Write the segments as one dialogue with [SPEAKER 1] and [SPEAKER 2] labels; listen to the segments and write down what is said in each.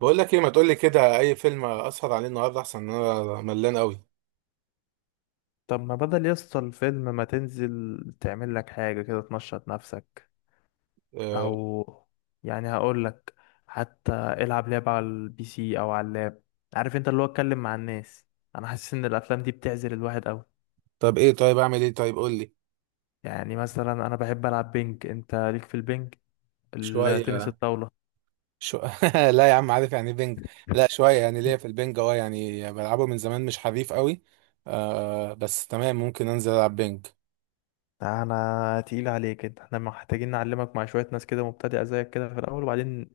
[SPEAKER 1] بقول لك ايه، ما تقول لي كده اي فيلم اسهر عليه النهارده؟ احسن ان انا ملان قوي.
[SPEAKER 2] طب ما بدل يسطا الفيلم ما تنزل تعمل لك حاجة كده تنشط نفسك؟
[SPEAKER 1] أه.
[SPEAKER 2] او هقول لك حتى العب لعبة على البي سي او على اللاب. عارف انت، اللي هو اتكلم مع الناس. انا حاسس ان الافلام دي بتعزل الواحد قوي.
[SPEAKER 1] طب ايه؟ طيب اعمل ايه؟ طيب قول لي.
[SPEAKER 2] يعني مثلا انا بحب العب بينج، انت ليك في البينج؟
[SPEAKER 1] شويه.
[SPEAKER 2] التنس الطاولة.
[SPEAKER 1] شو... لا يا عم، عارف يعني بينج. لا، شويه يعني، ليا في البينج. اه يعني بلعبه من زمان، مش حريف قوي. أه، بس تمام. ممكن انزل العب بينج.
[SPEAKER 2] انا تقيل عليك كده، احنا محتاجين نعلمك مع شوية ناس كده مبتدئة زيك كده في الاول، وبعدين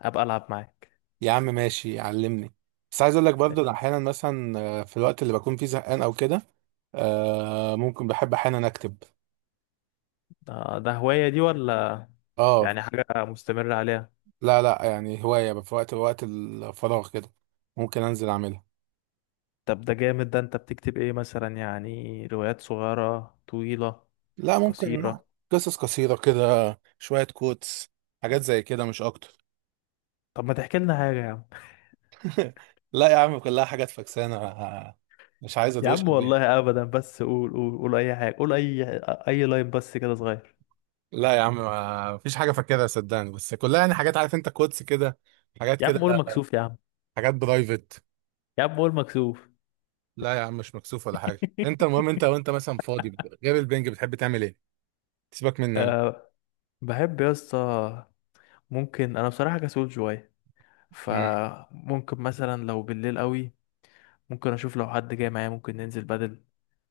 [SPEAKER 2] ابقى العب معاك.
[SPEAKER 1] يا عم ماشي، علمني. بس عايز اقول لك برضه، أنا
[SPEAKER 2] إيش.
[SPEAKER 1] احيانا مثلا في الوقت اللي بكون فيه زهقان او كده. أه، ممكن بحب احيانا اكتب.
[SPEAKER 2] ده هواية دي، ولا
[SPEAKER 1] اه.
[SPEAKER 2] يعني حاجة مستمرة عليها؟
[SPEAKER 1] لا، لا، يعني هوايه في وقت الفراغ كده. ممكن انزل اعملها.
[SPEAKER 2] طب ده جامد، ده انت بتكتب ايه مثلا؟ يعني روايات صغيرة طويلة
[SPEAKER 1] لا، ممكن.
[SPEAKER 2] قصيرة؟
[SPEAKER 1] قصص قصيرة كده. شوية كوتس. حاجات زي كده، مش أكتر.
[SPEAKER 2] طب ما تحكي لنا حاجة يا عم.
[SPEAKER 1] لا يا عم، كلها حاجات فكسانة. مش عايز
[SPEAKER 2] يا عم
[SPEAKER 1] أدوشك بيها.
[SPEAKER 2] والله ابدا، بس قول اي حاجة، قول اي اي لاين بس كده صغير.
[SPEAKER 1] لا يا عم، ما فيش حاجة فاكرها صدقني، بس كلها يعني حاجات، عارف أنت، كوتس كده. حاجات
[SPEAKER 2] يا
[SPEAKER 1] كده.
[SPEAKER 2] عم قول، مكسوف يا عم؟
[SPEAKER 1] حاجات برايفت.
[SPEAKER 2] يا عم قول، مكسوف؟
[SPEAKER 1] لا يا عم، مش مكسوف ولا حاجة. أنت المهم، أنت وأنت مثلا فاضي غير البنج بتحب تعمل إيه؟ سيبك مني أنا.
[SPEAKER 2] أه، بحب يا اسطى. ممكن انا بصراحة كسول شوية،
[SPEAKER 1] امم
[SPEAKER 2] فممكن مثلا لو بالليل قوي ممكن اشوف لو حد جاي معايا ممكن ننزل بدل.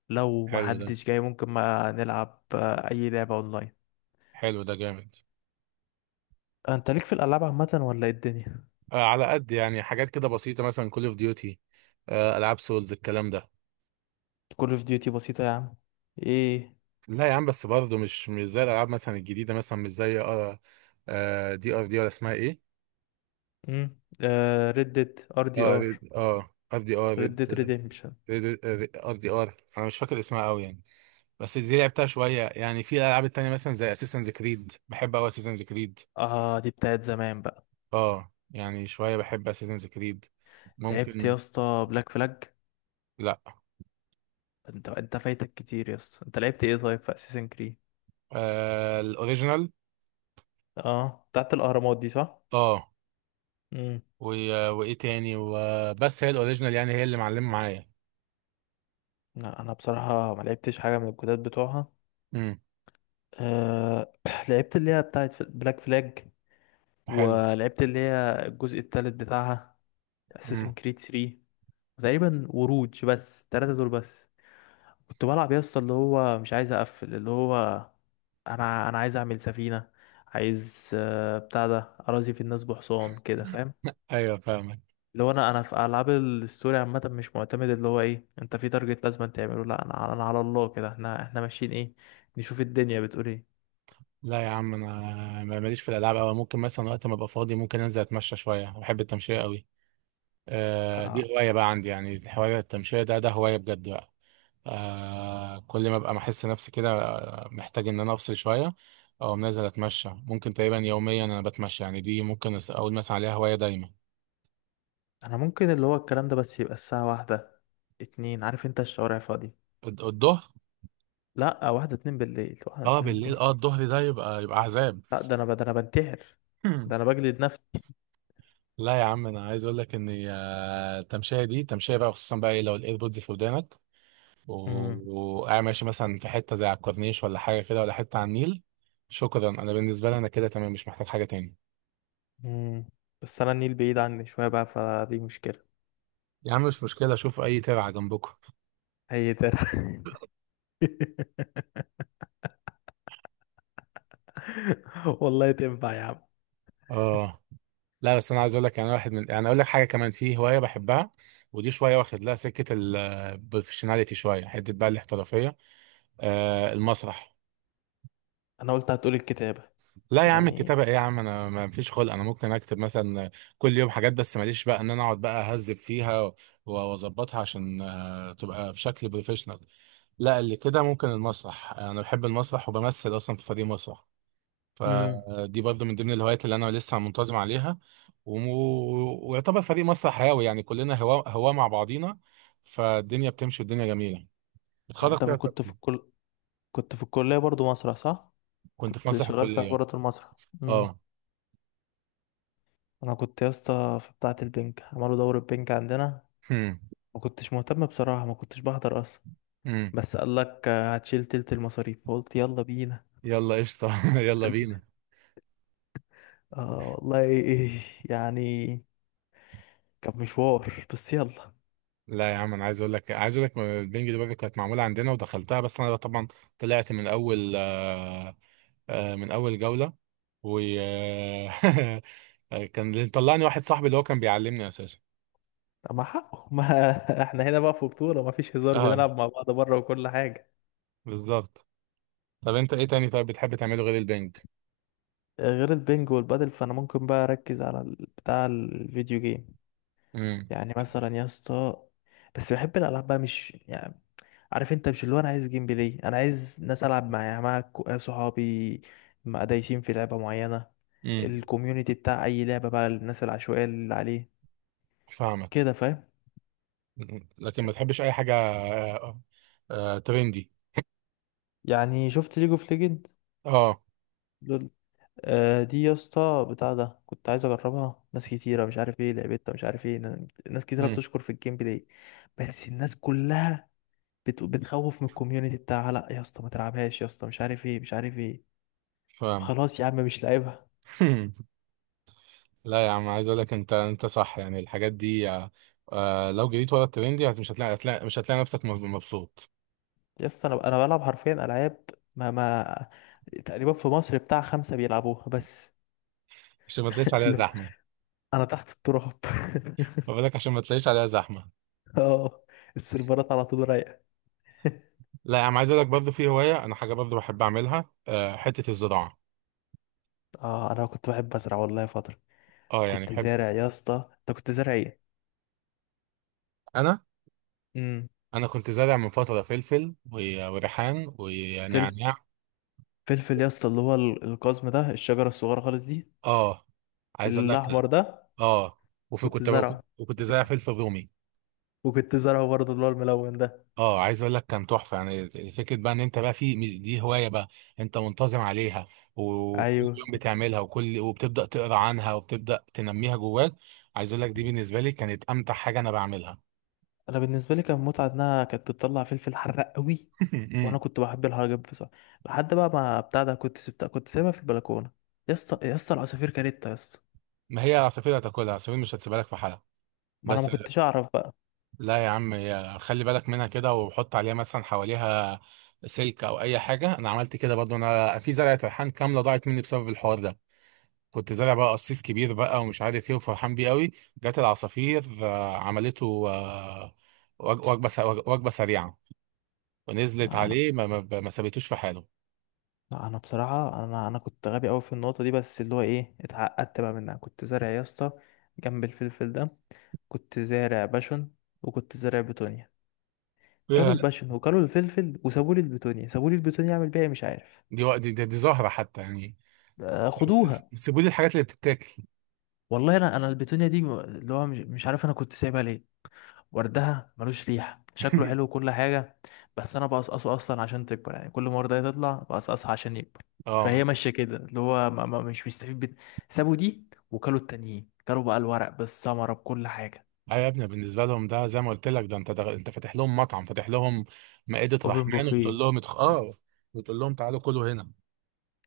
[SPEAKER 2] لو ما
[SPEAKER 1] حلو ده.
[SPEAKER 2] حدش جاي ممكن ما نلعب اي لعبة اونلاين.
[SPEAKER 1] حلو ده جامد.
[SPEAKER 2] انت ليك في الالعاب عامة، ولا ايه الدنيا؟
[SPEAKER 1] آه، على قد يعني حاجات كده بسيطة، مثلا كول أوف ديوتي. ألعاب سولز الكلام ده.
[SPEAKER 2] كول اوف ديوتي بسيطة يا عم. ايه؟
[SPEAKER 1] لا يا عم، بس برضه مش زي الالعاب مثلا الجديده، مثلا مش زي دي ار دي ولا اسمها ايه؟
[SPEAKER 2] امم، آه، ردت ار دي
[SPEAKER 1] اه
[SPEAKER 2] ار،
[SPEAKER 1] ريد ار دي ار ريد.
[SPEAKER 2] ردت ريديمشن.
[SPEAKER 1] ريد ار دي ار، انا مش فاكر اسمها قوي يعني. بس دي لعبتها شويه، يعني في الالعاب التانيه مثلا زي اساسنز كريد، بحب قوي اساسنز كريد.
[SPEAKER 2] اه دي بتاعت زمان بقى.
[SPEAKER 1] اه يعني شويه بحب اساسنز كريد.
[SPEAKER 2] لعبت يا
[SPEAKER 1] ممكن.
[SPEAKER 2] اسطى بلاك فلاج؟
[SPEAKER 1] لا.
[SPEAKER 2] انت فايتك كتير يا اسطى. انت لعبت ايه طيب في اساسن كريد؟
[SPEAKER 1] آه، الاوريجينال.
[SPEAKER 2] اه بتاعت الاهرامات دي صح؟
[SPEAKER 1] اه.
[SPEAKER 2] امم.
[SPEAKER 1] و... وايه تاني؟ وبس هي الاوريجينال، يعني هي اللي معلمه معايا.
[SPEAKER 2] لا انا بصراحة ما لعبتش حاجة من الجداد بتوعها.
[SPEAKER 1] امم
[SPEAKER 2] آه لعبت اللي هي بتاعت بلاك فلاج،
[SPEAKER 1] حلو.
[SPEAKER 2] ولعبت اللي هي الجزء التالت بتاعها،
[SPEAKER 1] امم
[SPEAKER 2] اساسن كريد 3 تقريبا، وروج، بس التلاتة دول بس. كنت بلعب يا اسطى، اللي هو مش عايز اقفل، اللي هو انا عايز اعمل سفينه، عايز، بتاع ده، اراضي في الناس بحصان كده، فاهم؟
[SPEAKER 1] ايوه فاهمك.
[SPEAKER 2] اللي هو انا في العاب الستوري عامه مش معتمد اللي هو ايه انت في تارجت لازم تعمله، لا انا على الله كده، احنا ماشيين ايه، نشوف الدنيا بتقول ايه.
[SPEAKER 1] لا يا عم، انا ماليش في الالعاب قوي. ممكن مثلا وقت ما ابقى فاضي، ممكن انزل اتمشى شويه. بحب التمشيه قوي. آه،
[SPEAKER 2] آه،
[SPEAKER 1] دي هوايه بقى عندي يعني، الهوايه التمشيه، ده هوايه بجد بقى. آه، كل ما ابقى محس نفسي كده، محتاج ان انا افصل شويه. او نازل اتمشى، ممكن تقريبا يوميا انا بتمشى. يعني دي ممكن اقول مثلا عليها هوايه دايما.
[SPEAKER 2] انا ممكن اللي هو الكلام ده، بس يبقى الساعه واحدة اتنين. عارف انت الشوارع فاضي.
[SPEAKER 1] الظهر؟
[SPEAKER 2] لا، واحدة اتنين بالليل، واحدة
[SPEAKER 1] اه
[SPEAKER 2] اتنين
[SPEAKER 1] بالليل،
[SPEAKER 2] الظهر؟
[SPEAKER 1] اه الظهر ده يبقى عذاب.
[SPEAKER 2] لا ده انا ده انا بنتحر، ده انا بجلد نفسي.
[SPEAKER 1] لا يا عم، انا عايز اقول لك ان التمشيه دي تمشيه بقى، خصوصا بقى لو الايربودز في ودانك،
[SPEAKER 2] مم.
[SPEAKER 1] وقاعد ماشي مثلا في حتة زي على الكورنيش، ولا حاجة كده، ولا حتة على النيل. شكرا، أنا بالنسبة لي أنا كده تمام، مش محتاج حاجة تاني.
[SPEAKER 2] مم. بس انا النيل بعيد عني شويه بقى، فدي مشكله.
[SPEAKER 1] يا عم مش مشكلة، أشوف أي ترعة جنبكم.
[SPEAKER 2] هي ده. والله تنفع يا عم؟
[SPEAKER 1] آه. لا، بس أنا عايز أقول لك، يعني واحد من، يعني أقول لك حاجة كمان، في هواية بحبها. ودي شوية واخد لها سكة البروفيشناليتي شوية، حتة بقى الاحترافية. آه، المسرح.
[SPEAKER 2] انا قلت هتقول الكتابه.
[SPEAKER 1] لا يا عم،
[SPEAKER 2] يعني.
[SPEAKER 1] الكتابة ايه يا عم؟ انا ما فيش خلق، انا ممكن اكتب مثلا كل يوم حاجات، بس ماليش بقى ان انا اقعد بقى اهذب فيها واظبطها عشان تبقى في شكل بروفيشنال. لا، اللي كده ممكن المسرح. انا بحب المسرح، وبمثل اصلا في فريق مسرح.
[SPEAKER 2] امم.
[SPEAKER 1] فدي برضو من ضمن الهوايات اللي انا لسه منتظم عليها. وم- ويعتبر فريق مسرح هاوي، يعني كلنا هوا هوا مع بعضينا. فالدنيا بتمشي، والدنيا جميلة. بتخرج
[SPEAKER 2] انت
[SPEAKER 1] فيها
[SPEAKER 2] كنت في
[SPEAKER 1] طاقتي.
[SPEAKER 2] الكل، كنت في الكليه برضو مسرح، صح؟
[SPEAKER 1] كنت في
[SPEAKER 2] كنت
[SPEAKER 1] مسرح
[SPEAKER 2] شغال في
[SPEAKER 1] الكلية.
[SPEAKER 2] حوارات المسرح. امم.
[SPEAKER 1] اه.
[SPEAKER 2] انا كنت يا اسطى في بتاعه البنك، عملوا دورة بنك عندنا.
[SPEAKER 1] هم.
[SPEAKER 2] ما كنتش مهتم بصراحه، ما كنتش بحضر اصلا.
[SPEAKER 1] هم.
[SPEAKER 2] بس قال لك هتشيل تلت المصاريف، فقلت يلا بينا.
[SPEAKER 1] يلا قشطة. يلا بينا.
[SPEAKER 2] اه والله يعني كان مشوار، بس يلا.
[SPEAKER 1] لا يا عم، انا عايز اقول لك البنج دي برضه كانت معموله عندنا، ودخلتها، بس انا طبعا طلعت من اول من اول جوله. و كان اللي مطلعني واحد صاحبي، اللي هو كان بيعلمني اساسا.
[SPEAKER 2] طب ما حقه ما احنا هنا بقى في بطولة، ما فيش هزار،
[SPEAKER 1] اه،
[SPEAKER 2] بنلعب مع بعض بره وكل حاجة.
[SPEAKER 1] بالظبط. طب انت ايه تاني؟ طيب بتحب تعمله غير البنج؟
[SPEAKER 2] غير البنج والبادل، فانا ممكن بقى اركز على بتاع الفيديو جيم.
[SPEAKER 1] امم
[SPEAKER 2] يعني مثلا يا اسطى، بس بحب الالعاب بقى، مش يعني عارف انت، مش اللي هو انا عايز جيم بلاي، انا عايز ناس العب معايا، مع صحابي، مع دايسين في لعبة معينة.
[SPEAKER 1] امم
[SPEAKER 2] الكوميونتي بتاع اي لعبة بقى، الناس العشوائية اللي عليه
[SPEAKER 1] فاهمك.
[SPEAKER 2] كده، فاهم؟
[SPEAKER 1] مم. لكن ما تحبش اي حاجه ترندي؟
[SPEAKER 2] يعني شفت ليج اوف ليجند؟
[SPEAKER 1] اه.
[SPEAKER 2] دي يا اسطى بتاع ده كنت عايز اجربها، ناس كتيره مش عارف ايه لعبتها، مش عارف ايه، ناس كتيره
[SPEAKER 1] امم
[SPEAKER 2] بتشكر في الجيم بلاي، بس الناس كلها بتخوف من الكوميونتي بتاعها، لا يا اسطى ما تلعبهاش يا اسطى، مش عارف ايه، مش عارف ايه.
[SPEAKER 1] فاهمك.
[SPEAKER 2] خلاص يا عم مش لاعبها.
[SPEAKER 1] لا يا عم، عايز اقول لك، انت صح يعني، الحاجات دي لو جريت ورا الترند دي مش هتلاقي نفسك مبسوط.
[SPEAKER 2] يا اسطى انا بلعب حرفيا العاب ما تقريبا في مصر بتاع خمسه بيلعبوها بس.
[SPEAKER 1] عشان ما تلاقيش عليها
[SPEAKER 2] اللي هو
[SPEAKER 1] زحمه.
[SPEAKER 2] انا تحت التراب.
[SPEAKER 1] فبالك عشان ما تلاقيش عليها زحمه.
[SPEAKER 2] اه، السيرفرات على طول رايقه.
[SPEAKER 1] لا يا عم، عايز اقول لك برضه في هوايه، انا حاجه برضه بحب اعملها، حته الزراعه.
[SPEAKER 2] اه انا كنت بحب ازرع والله فتره.
[SPEAKER 1] اه يعني
[SPEAKER 2] كنت
[SPEAKER 1] بحب.
[SPEAKER 2] زارع يا اسطى، انت كنت زارع ايه؟
[SPEAKER 1] انا
[SPEAKER 2] امم.
[SPEAKER 1] انا كنت زارع من فتره فلفل وريحان
[SPEAKER 2] فلفل؟
[SPEAKER 1] ونعناع.
[SPEAKER 2] فلفل يا اسطى اللي هو القزم ده، الشجره الصغيره خالص دي،
[SPEAKER 1] اه. عايز اقول لك.
[SPEAKER 2] الاحمر ده؟
[SPEAKER 1] اه. وفي
[SPEAKER 2] كنت زرعه،
[SPEAKER 1] وكنت زارع فلفل رومي.
[SPEAKER 2] وكنت زرعه برضه اللي هو الملون ده.
[SPEAKER 1] اه، عايز اقول لك كان تحفه، يعني فكره بقى ان انت بقى في دي هوايه بقى، انت منتظم عليها، وكل
[SPEAKER 2] ايوه.
[SPEAKER 1] يوم بتعملها، وبتبدا تقرا عنها، وبتبدا تنميها جواك. عايز اقول لك، دي بالنسبه لي كانت امتع حاجه انا بعملها.
[SPEAKER 2] انا بالنسبه لي كان متعه، انها كانت بتطلع فلفل حراق قوي. وانا
[SPEAKER 1] أمم.
[SPEAKER 2] كنت بحب الحاجه دي بصراحه، لحد بقى ما بتاع ده، كنت سبتها، كنت سايبها في البلكونه. يا اسطى، يا اسطى العصافير كانت يا اسطى.
[SPEAKER 1] ما هي عصافير هتاكلها، عصافير مش هتسيبها لك في حالها.
[SPEAKER 2] ما انا ما
[SPEAKER 1] بس
[SPEAKER 2] كنتش اعرف بقى.
[SPEAKER 1] لا يا عم، خلي بالك منها كده، وحط عليها مثلا حواليها سلك او اي حاجه. انا عملت كده برضو، انا في زرعه ريحان كامله ضاعت مني بسبب الحوار ده. كنت زارع بقى قصيص كبير بقى ومش عارف ايه، وفرحان بيه قوي. جت العصافير عملته وجبه سريعه. ونزلت
[SPEAKER 2] انا
[SPEAKER 1] عليه، ما سابتوش في حاله.
[SPEAKER 2] انا بصراحه انا كنت غبي قوي في النقطه دي، بس اللي هو ايه، اتعقدت بقى منها. كنت زارع يا اسطى جنب الفلفل ده، كنت زارع باشون، وكنت زارع بتونيا. كلوا
[SPEAKER 1] ياه.
[SPEAKER 2] الباشون وكلوا الفلفل وسابوا لي البتونيا، سابوا لي البتونيا اعمل بيها إيه مش عارف.
[SPEAKER 1] دي زهره حتى يعني.
[SPEAKER 2] خدوها.
[SPEAKER 1] سيبوا لي الحاجات اللي بتتاكل.
[SPEAKER 2] والله انا انا البتونيا دي اللي هو مش عارف انا كنت سايبها ليه، وردها ملوش ريحه، شكله حلو وكل حاجه، بس انا بقصقصه اصلا عشان تكبر، يعني كل ما ورده تطلع بقصقصها عشان يكبر،
[SPEAKER 1] اه.
[SPEAKER 2] فهي ماشيه كده اللي هو ما مش بيستفيد سابوا دي، وكلوا التانيين، كلوا بقى الورق بالثمره بكل حاجه.
[SPEAKER 1] ايوه يا ابني، بالنسبه لهم ده زي ما قلت لك، ده انت فاتح لهم مطعم، فاتح لهم مائده
[SPEAKER 2] اوبن
[SPEAKER 1] رحمن، وبتقول
[SPEAKER 2] بوفيه.
[SPEAKER 1] لهم بتقول لهم تعالوا كلوا هنا.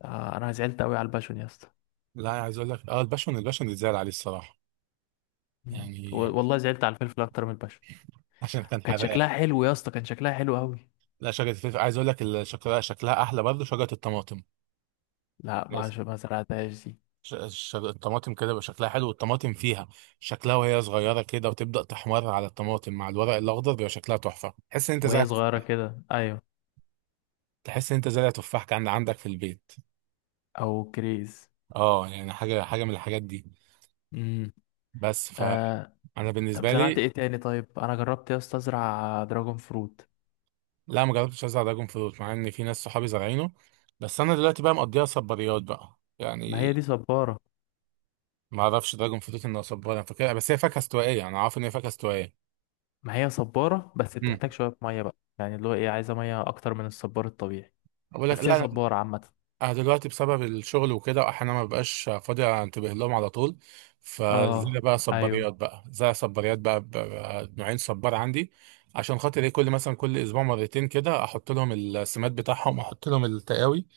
[SPEAKER 2] انا زعلت قوي على الباشون يا اسطى.
[SPEAKER 1] لا، عايز اقول لك الباشون اتزعل عليه الصراحه.
[SPEAKER 2] مم.
[SPEAKER 1] يعني.
[SPEAKER 2] والله زعلت على الفلفل اكتر من البشر.
[SPEAKER 1] عشان كان
[SPEAKER 2] كان
[SPEAKER 1] حراق.
[SPEAKER 2] شكلها حلو يا اسطى، كان شكلها حلو قوي.
[SPEAKER 1] لا، شجرة الفلفل عايز اقول لك شكلها احلى، برضه شجرة الطماطم.
[SPEAKER 2] لا ما
[SPEAKER 1] لازم.
[SPEAKER 2] ما زرعتهاش دي.
[SPEAKER 1] الطماطم كده بيبقى شكلها حلو، والطماطم فيها شكلها وهي صغيرة كده، وتبدأ تحمر على الطماطم مع الورق الأخضر، بيبقى شكلها تحفة، تحس إن أنت زرع
[SPEAKER 2] وهي صغيره
[SPEAKER 1] تفاح.
[SPEAKER 2] كده، ايوه.
[SPEAKER 1] تحس إن أنت زرع تفاح كان عندك في البيت.
[SPEAKER 2] او كريز.
[SPEAKER 1] أه، يعني حاجة من الحاجات دي.
[SPEAKER 2] امم.
[SPEAKER 1] بس
[SPEAKER 2] آه
[SPEAKER 1] فأنا
[SPEAKER 2] طب
[SPEAKER 1] بالنسبة
[SPEAKER 2] زرعت
[SPEAKER 1] لي.
[SPEAKER 2] ايه تاني طيب؟ انا جربت يا اسطى ازرع دراجون فروت.
[SPEAKER 1] لا، ما جربتش أزرع دراجون فروت، مع إن في ناس صحابي زارعينه. بس أنا دلوقتي بقى مقضيها صباريات بقى
[SPEAKER 2] ما
[SPEAKER 1] يعني.
[SPEAKER 2] هي دي صباره.
[SPEAKER 1] ما أعرفش دراجون فروت إنه صبار، أنا فاكرها بس هي فاكهة استوائية، أنا عارف إن هي فاكهة استوائية.
[SPEAKER 2] ما هي صباره، بس بتحتاج شويه ميه بقى، يعني اللي هو ايه عايزه ميه اكتر من الصبار الطبيعي،
[SPEAKER 1] بقول لك
[SPEAKER 2] بس هي
[SPEAKER 1] لا.
[SPEAKER 2] صباره عامه.
[SPEAKER 1] انا دلوقتي بسبب الشغل وكده، احيانا ما ببقاش فاضي انتبه لهم على طول.
[SPEAKER 2] اه.
[SPEAKER 1] فزي بقى
[SPEAKER 2] ايوه،
[SPEAKER 1] صباريات بقى، زي صباريات بقى, نوعين صبار عندي. عشان خاطر ايه، كل اسبوع مرتين كده احط لهم السماد بتاعهم، احط لهم التقاوي،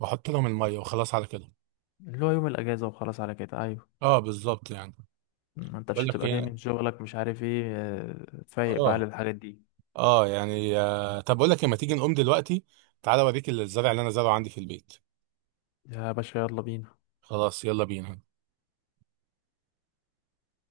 [SPEAKER 1] واحط لهم الميه، وخلاص على كده.
[SPEAKER 2] اللي هو يوم الاجازه وخلاص على كده، ايوه.
[SPEAKER 1] اه، بالظبط يعني.
[SPEAKER 2] ما انت مش
[SPEAKER 1] بقول لك
[SPEAKER 2] هتبقى جاي
[SPEAKER 1] ايه.
[SPEAKER 2] من شغلك مش عارف ايه، فايق بقى
[SPEAKER 1] اه.
[SPEAKER 2] للحاجات دي.
[SPEAKER 1] اه يعني طب بقول لك ما تيجي نقوم دلوقتي؟ تعالى اوريك الزرع اللي انا زرعه عندي في البيت.
[SPEAKER 2] يا باشا يلا بينا.
[SPEAKER 1] خلاص يلا بينا.